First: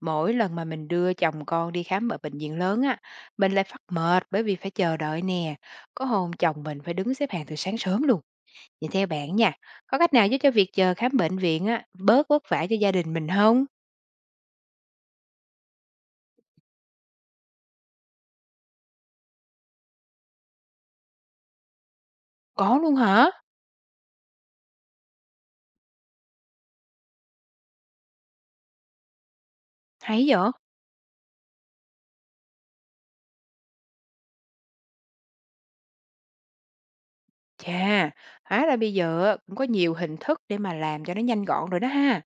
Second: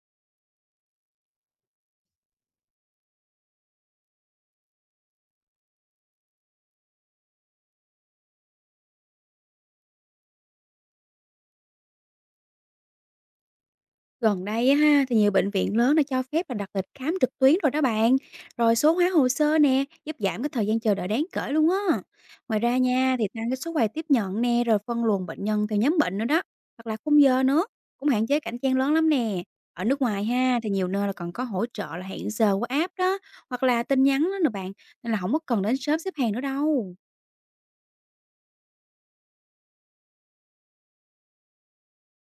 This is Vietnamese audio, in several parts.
Mỗi lần mà mình đưa chồng con đi khám ở bệnh viện lớn á, mình lại phát mệt bởi vì phải chờ đợi nè. Có hôm chồng mình phải đứng xếp hàng từ sáng sớm luôn. Vậy theo bạn nha, có cách nào giúp cho việc chờ khám bệnh viện á bớt vất vả cho gia đình mình không? Gần đây á ha, thì nhiều bệnh viện lớn đã cho phép là đặt lịch khám trực tuyến rồi đó bạn. Rồi số hóa hồ sơ nè, giúp giảm cái thời gian chờ đợi đáng kể luôn á. Ngoài ra Có luôn nha, thì hả? tăng cái số quầy tiếp nhận nè, rồi phân luồng bệnh nhân theo nhóm bệnh nữa đó. Hoặc là khung giờ nữa, cũng hạn chế cảnh chen lớn lắm nè. Ở nước ngoài Hay vậy? ha, thì nhiều nơi là còn có hỗ trợ là hẹn giờ qua app đó, hoặc là tin nhắn đó nè bạn. Nên là không có cần đến sớm xếp hàng nữa đâu. Chà, hóa ra bây giờ á, cũng có nhiều hình thức để mà làm cho nó nhanh gọn rồi đó ha.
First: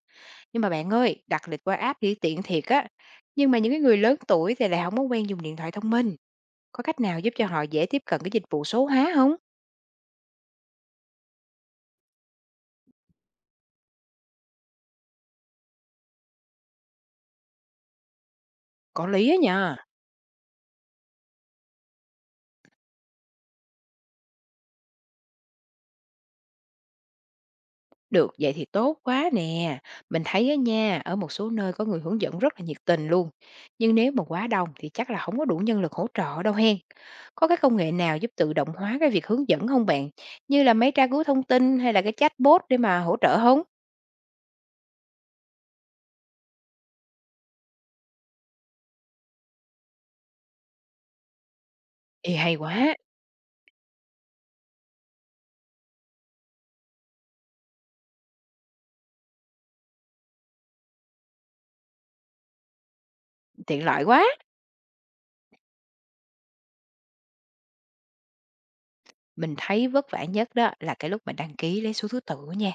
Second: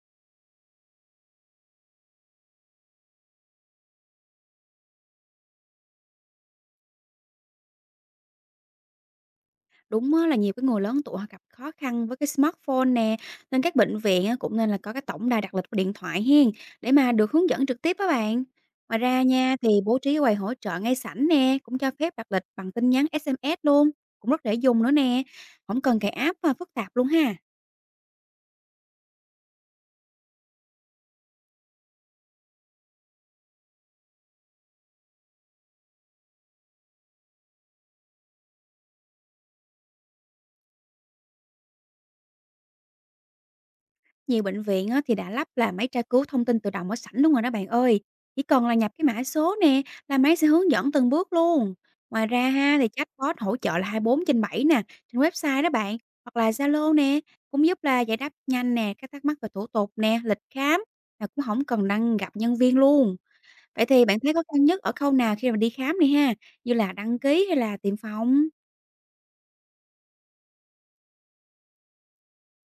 Nhưng mà bạn ơi, đặt lịch qua app thì tiện thiệt á. Nhưng mà những cái người lớn tuổi thì lại không có quen dùng điện thoại thông minh. Có cách nào giúp cho họ dễ tiếp cận cái dịch vụ số hóa không? Đúng á, là nhiều cái người lớn tuổi họ gặp khó khăn với cái smartphone nè, nên các bệnh viện á, cũng nên là có cái tổng đài đặt lịch của điện thoại hiên để mà được hướng dẫn trực tiếp các bạn. Ngoài Có ra lý á nha, thì nha. bố trí quầy hỗ trợ ngay sảnh nè, cũng cho phép đặt lịch bằng tin nhắn SMS luôn, cũng rất dễ dùng nữa nè, không cần cài app mà phức tạp luôn ha. Được, vậy thì tốt quá nè. Mình thấy á nha, ở một số nơi có người hướng dẫn rất là nhiệt tình luôn. Nhưng nếu mà quá đông thì chắc là không có đủ nhân lực hỗ trợ đâu hen. Có cái công nghệ nào giúp tự động hóa cái việc hướng dẫn không bạn? Như là máy tra cứu thông tin hay là cái chatbot để mà hỗ trợ không? Nhiều bệnh viện á, thì đã lắp là máy tra cứu thông tin tự động ở sẵn luôn rồi đó bạn ơi. Chỉ cần là nhập cái mã số nè là máy sẽ hướng dẫn từng bước luôn. Ngoài Ê, ra hay ha, thì quá, chatbot hỗ trợ là 24 trên 7 nè, trên website đó bạn, hoặc là Zalo nè, cũng giúp là giải đáp nhanh nè các thắc mắc về thủ tục nè, lịch khám, mà cũng không cần đăng gặp nhân viên luôn. tiện Vậy lợi thì bạn quá. thấy khó khăn nhất ở khâu nào khi mà đi khám này ha, như là đăng ký hay là tiêm phòng? Mình thấy vất vả nhất đó là cái lúc mà đăng ký lấy số thứ tự nha.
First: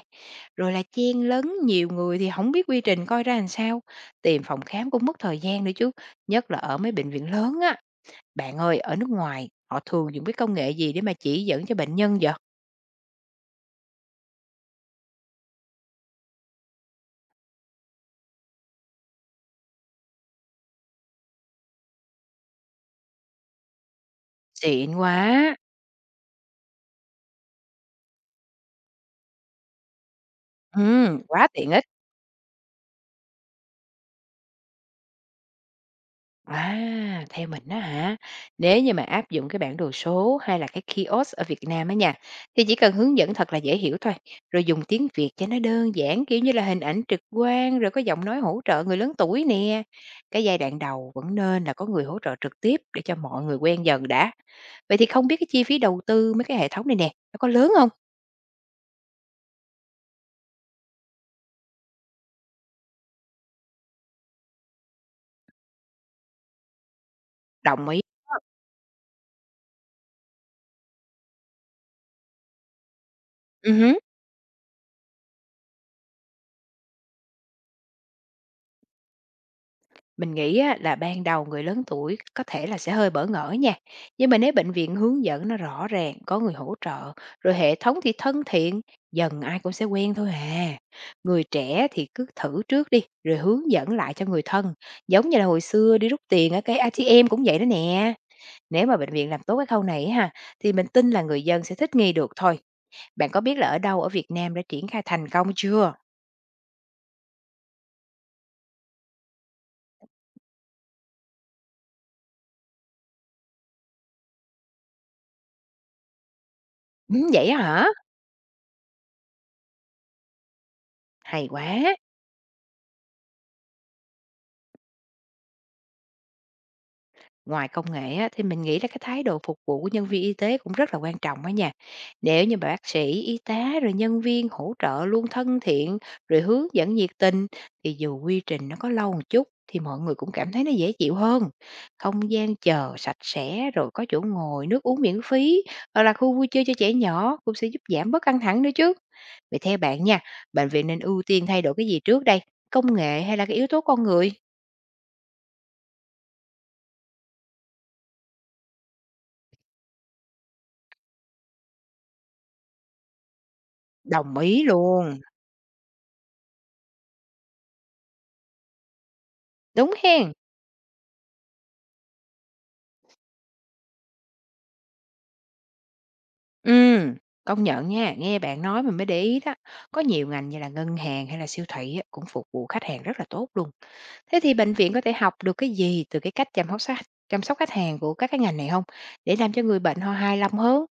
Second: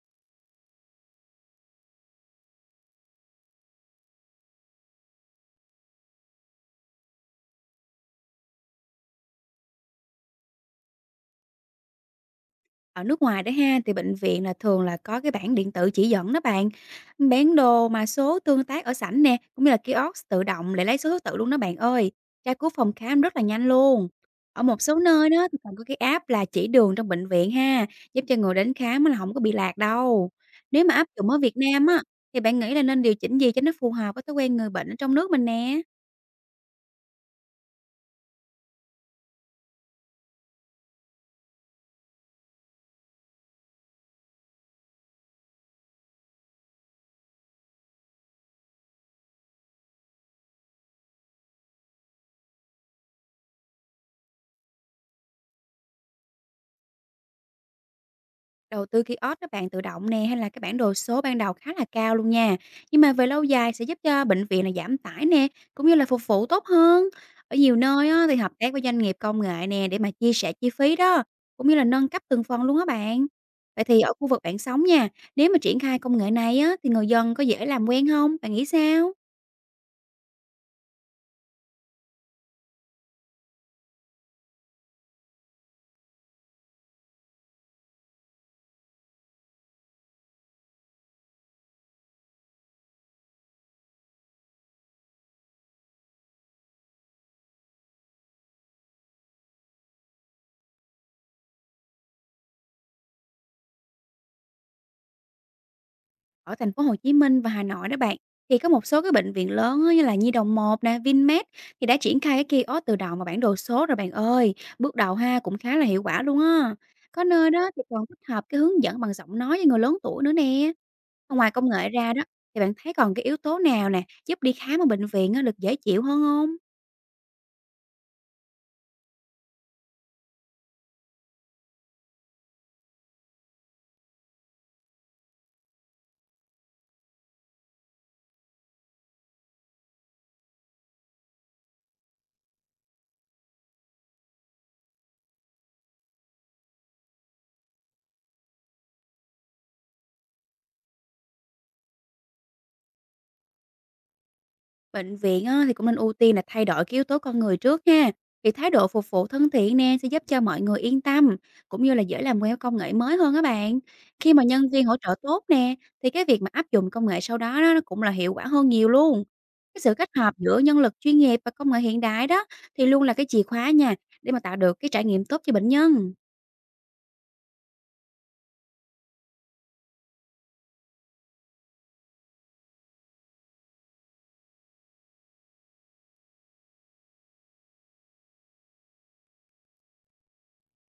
Rồi là chen lấn nhiều người thì không biết quy trình coi ra làm sao. Tìm phòng khám cũng mất thời gian nữa chứ. Nhất là ở mấy bệnh viện lớn á. Bạn ơi, ở nước ngoài họ thường dùng cái công nghệ gì để mà chỉ dẫn cho bệnh nhân vậy? Ở nước ngoài đó ha, thì bệnh viện là thường là có cái bảng điện tử chỉ dẫn đó bạn. Bản đồ mà số tương tác ở sảnh nè, cũng như là kiosk tự động để lấy số thứ tự luôn đó bạn ơi. Tra cứu phòng khám rất là nhanh luôn. Ở một Xịn số nơi đó quá! thì còn có cái app là chỉ đường trong bệnh viện ha, giúp cho người đến khám là không có bị lạc đâu. Nếu mà áp dụng ở Quá Việt tiện ích. Nam á, thì bạn nghĩ là nên điều chỉnh gì cho nó phù hợp với thói quen người bệnh ở trong nước mình nè? À, theo mình đó hả, nếu như mà áp dụng cái bản đồ số hay là cái kiosk ở Việt Nam á nha, thì chỉ cần hướng dẫn thật là dễ hiểu thôi, rồi dùng tiếng Việt cho nó đơn giản, kiểu như là, hình ảnh trực quan, rồi có giọng nói hỗ trợ người lớn tuổi nè. Cái giai đoạn đầu vẫn nên là có người hỗ trợ trực tiếp để cho mọi người quen dần đã. Vậy thì không biết cái chi phí đầu tư mấy cái hệ thống này nè, nó có lớn không? Đầu tư kiosk các bạn tự động nè, hay là cái bản đồ số ban đầu khá là cao luôn nha. Nhưng mà về lâu dài sẽ giúp cho bệnh viện là giảm tải nè, cũng như là phục vụ tốt hơn. Ở nhiều Đồng ý. nơi á, thì Ừ. hợp tác với doanh nghiệp công nghệ nè, để mà chia sẻ chi phí đó, cũng như là nâng cấp từng phần luôn á bạn. Vậy thì ở khu vực bạn sống nha, nếu mà triển khai công nghệ này á, thì người dân có dễ làm quen không? Bạn nghĩ sao? Mình nghĩ á, là ban đầu người lớn tuổi có thể là sẽ hơi bỡ ngỡ nha, nhưng mà nếu bệnh viện hướng dẫn nó rõ ràng, có người hỗ trợ, rồi hệ thống thì thân thiện, dần ai cũng sẽ quen thôi à. Người trẻ thì cứ thử trước đi, rồi hướng dẫn lại cho người thân, giống như là hồi xưa đi rút tiền ở cái ATM cũng vậy đó nè. Nếu mà bệnh viện làm tốt cái khâu này á ha, thì mình tin là người dân sẽ thích nghi được thôi. Bạn có biết là ở đâu ở Việt Nam đã triển khai thành công chưa? Ở thành phố Hồ Chí Minh và Hà Nội đó bạn, thì có một số cái bệnh viện lớn á, như là Nhi đồng 1 nè, Vinmed, thì đã triển khai cái kiosk tự động và bản đồ số rồi bạn ơi. Bước đầu ha, cũng khá là hiệu quả luôn á. Có Ừ, vậy nơi á đó thì hả? còn tích hợp cái hướng dẫn bằng giọng nói cho người lớn tuổi nữa nè. Hay Ngoài công nghệ quá. ra đó, thì bạn thấy còn cái yếu tố nào nè, giúp đi khám ở bệnh viện á, được dễ chịu hơn không? Ngoài công nghệ á, thì mình nghĩ là cái thái độ phục vụ của nhân viên y tế cũng rất là quan trọng đó nha. Nếu như mà bác sĩ, y tá rồi nhân viên hỗ trợ luôn thân thiện rồi hướng dẫn nhiệt tình thì dù quy trình nó có lâu một chút thì mọi người cũng cảm thấy nó dễ chịu hơn. Không gian chờ sạch sẽ rồi có chỗ ngồi, nước uống miễn phí hoặc là khu vui chơi cho trẻ nhỏ cũng sẽ giúp giảm bớt căng thẳng nữa chứ. Vậy theo bạn nha, bệnh viện nên ưu tiên thay đổi cái gì trước đây? Công nghệ hay là cái yếu tố con người? Bệnh viện á, thì cũng nên ưu tiên là thay đổi cái yếu tố con người trước ha. Thì thái độ phục vụ thân thiện nè, sẽ giúp cho mọi người yên tâm, cũng như là dễ làm quen với công nghệ mới hơn các bạn. Khi Đồng mà ý nhân viên hỗ trợ luôn. tốt nè, thì cái việc mà áp dụng công nghệ sau đó, nó cũng là hiệu quả hơn nhiều luôn. Cái Đúng sự kết hen. hợp giữa nhân lực chuyên nghiệp và công nghệ hiện đại đó, thì luôn là cái chìa khóa nha, để mà tạo được cái trải nghiệm tốt cho bệnh nhân. Ừm, công nhận nha, nghe bạn nói mình mới để ý đó. Có nhiều ngành như là ngân hàng hay là siêu thị á, cũng phục vụ khách hàng rất là tốt luôn. Thế thì bệnh viện có thể học được cái gì từ cái cách chăm sóc khách hàng của các cái ngành này không? Để làm cho người bệnh họ hài lòng hơn.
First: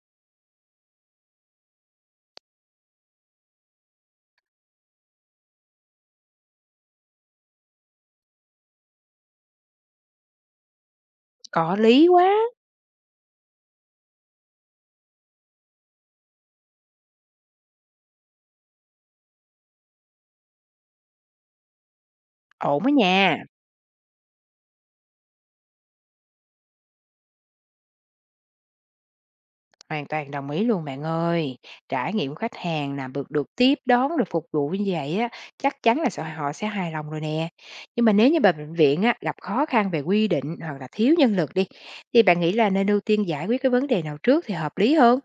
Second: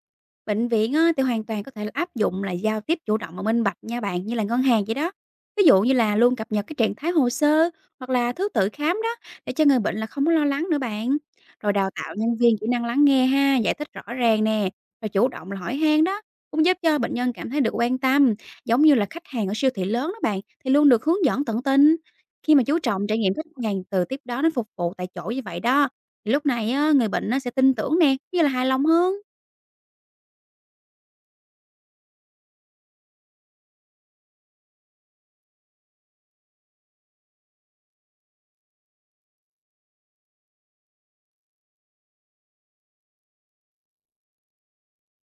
Bệnh viện á, thì hoàn toàn có thể là áp dụng là giao tiếp chủ động và minh bạch nha bạn, như là ngân hàng vậy đó. Ví dụ như là luôn cập nhật cái trạng thái hồ sơ, hoặc là thứ tự khám đó, để cho người bệnh là không có lo lắng nữa bạn. Rồi Có đào lý tạo quá, nhân viên kỹ năng lắng nghe ha, giải thích rõ ràng nè, rồi chủ động là hỏi han đó, cũng giúp cho bệnh nhân cảm thấy được quan tâm, giống như là khách hàng ở siêu thị lớn đó bạn, thì luôn được hướng dẫn tận tình. Khi mà chú ổn đó trọng trải nghiệm nha. khách hàng từ tiếp đó đến phục vụ tại chỗ như vậy đó, thì lúc này á, người bệnh nó sẽ tin tưởng nè, cũng như là hài lòng hơn. Hoàn toàn đồng ý luôn bạn ơi. Trải nghiệm của khách hàng là được được tiếp đón, được phục vụ như vậy á, chắc chắn là họ sẽ hài lòng rồi nè. Nhưng mà nếu như bà bệnh viện á, gặp khó khăn về quy định hoặc là thiếu nhân lực đi, thì bạn nghĩ là nên ưu tiên giải quyết cái vấn đề nào trước thì hợp lý hơn?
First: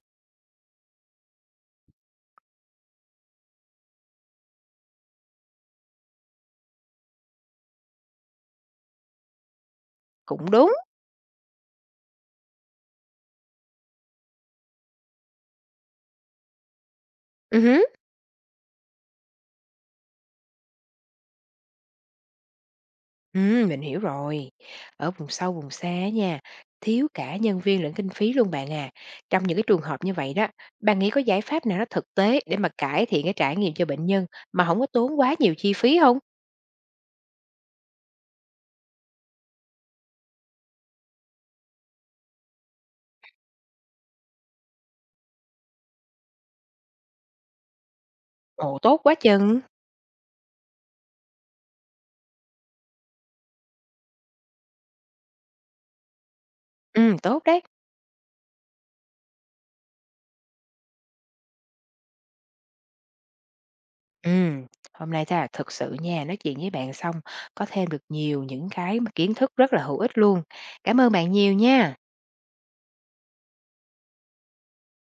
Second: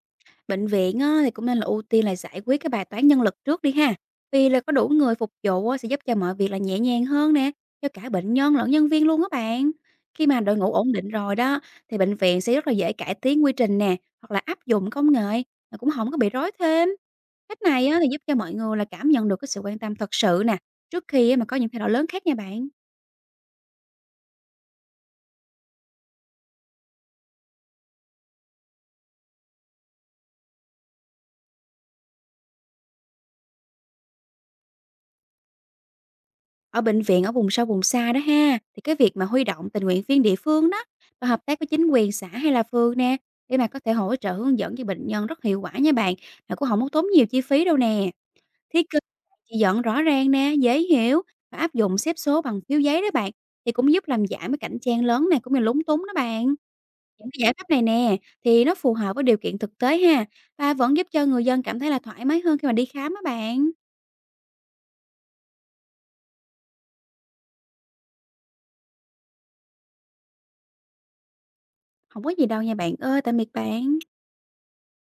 Bệnh viện á, thì cũng nên là ưu tiên là giải quyết cái bài toán nhân lực trước đi ha. Vì là có đủ người phục vụ á, sẽ giúp cho mọi việc là nhẹ nhàng hơn nè, cho cả bệnh nhân lẫn nhân viên luôn á bạn. Khi mà Cũng đội ngũ đúng. ổn định rồi đó, thì bệnh viện sẽ rất là dễ cải tiến quy trình nè, hoặc là áp dụng công nghệ, mà cũng không có bị rối thêm. Ừ Cách hứ. này á, thì giúp cho mọi người là cảm nhận được cái sự quan tâm thật sự nè, trước khi á, mà có những thay đổi lớn khác nha bạn. Ừ, mình hiểu rồi. Ở vùng sâu, vùng xa nha, thiếu cả nhân viên lẫn kinh phí luôn bạn à. Trong những cái trường hợp như vậy đó, bạn nghĩ có giải pháp nào nó thực tế để mà cải thiện cái trải nghiệm cho bệnh nhân mà không có tốn quá nhiều chi phí không? Ở bệnh viện ở vùng sâu vùng xa đó ha, thì cái việc mà huy động tình nguyện viên địa phương đó, và hợp tác với chính quyền xã hay là phường nè, để mà có thể hỗ trợ hướng dẫn cho bệnh nhân rất hiệu quả nha bạn, mà cũng không có tốn nhiều chi phí đâu nè. Ồ, Thiết kế tốt quá chỉ chừng! dẫn rõ ràng nè, dễ hiểu, và áp dụng xếp số bằng phiếu giấy đó bạn, thì cũng giúp làm giảm cái cảnh trang lớn này, cũng như lúng túng đó bạn. Những cái Tốt giải đấy. pháp này nè, thì nó phù hợp với điều kiện thực tế ha, và vẫn giúp cho người dân cảm thấy là thoải mái hơn khi mà đi khám á bạn. Ừm, hôm nay ta thực sự nha, nói chuyện với bạn xong có thêm được nhiều những cái mà kiến thức rất là hữu ích luôn. Cảm ơn bạn nhiều nha. Không có gì đâu nha bạn ơi, tạm biệt bạn.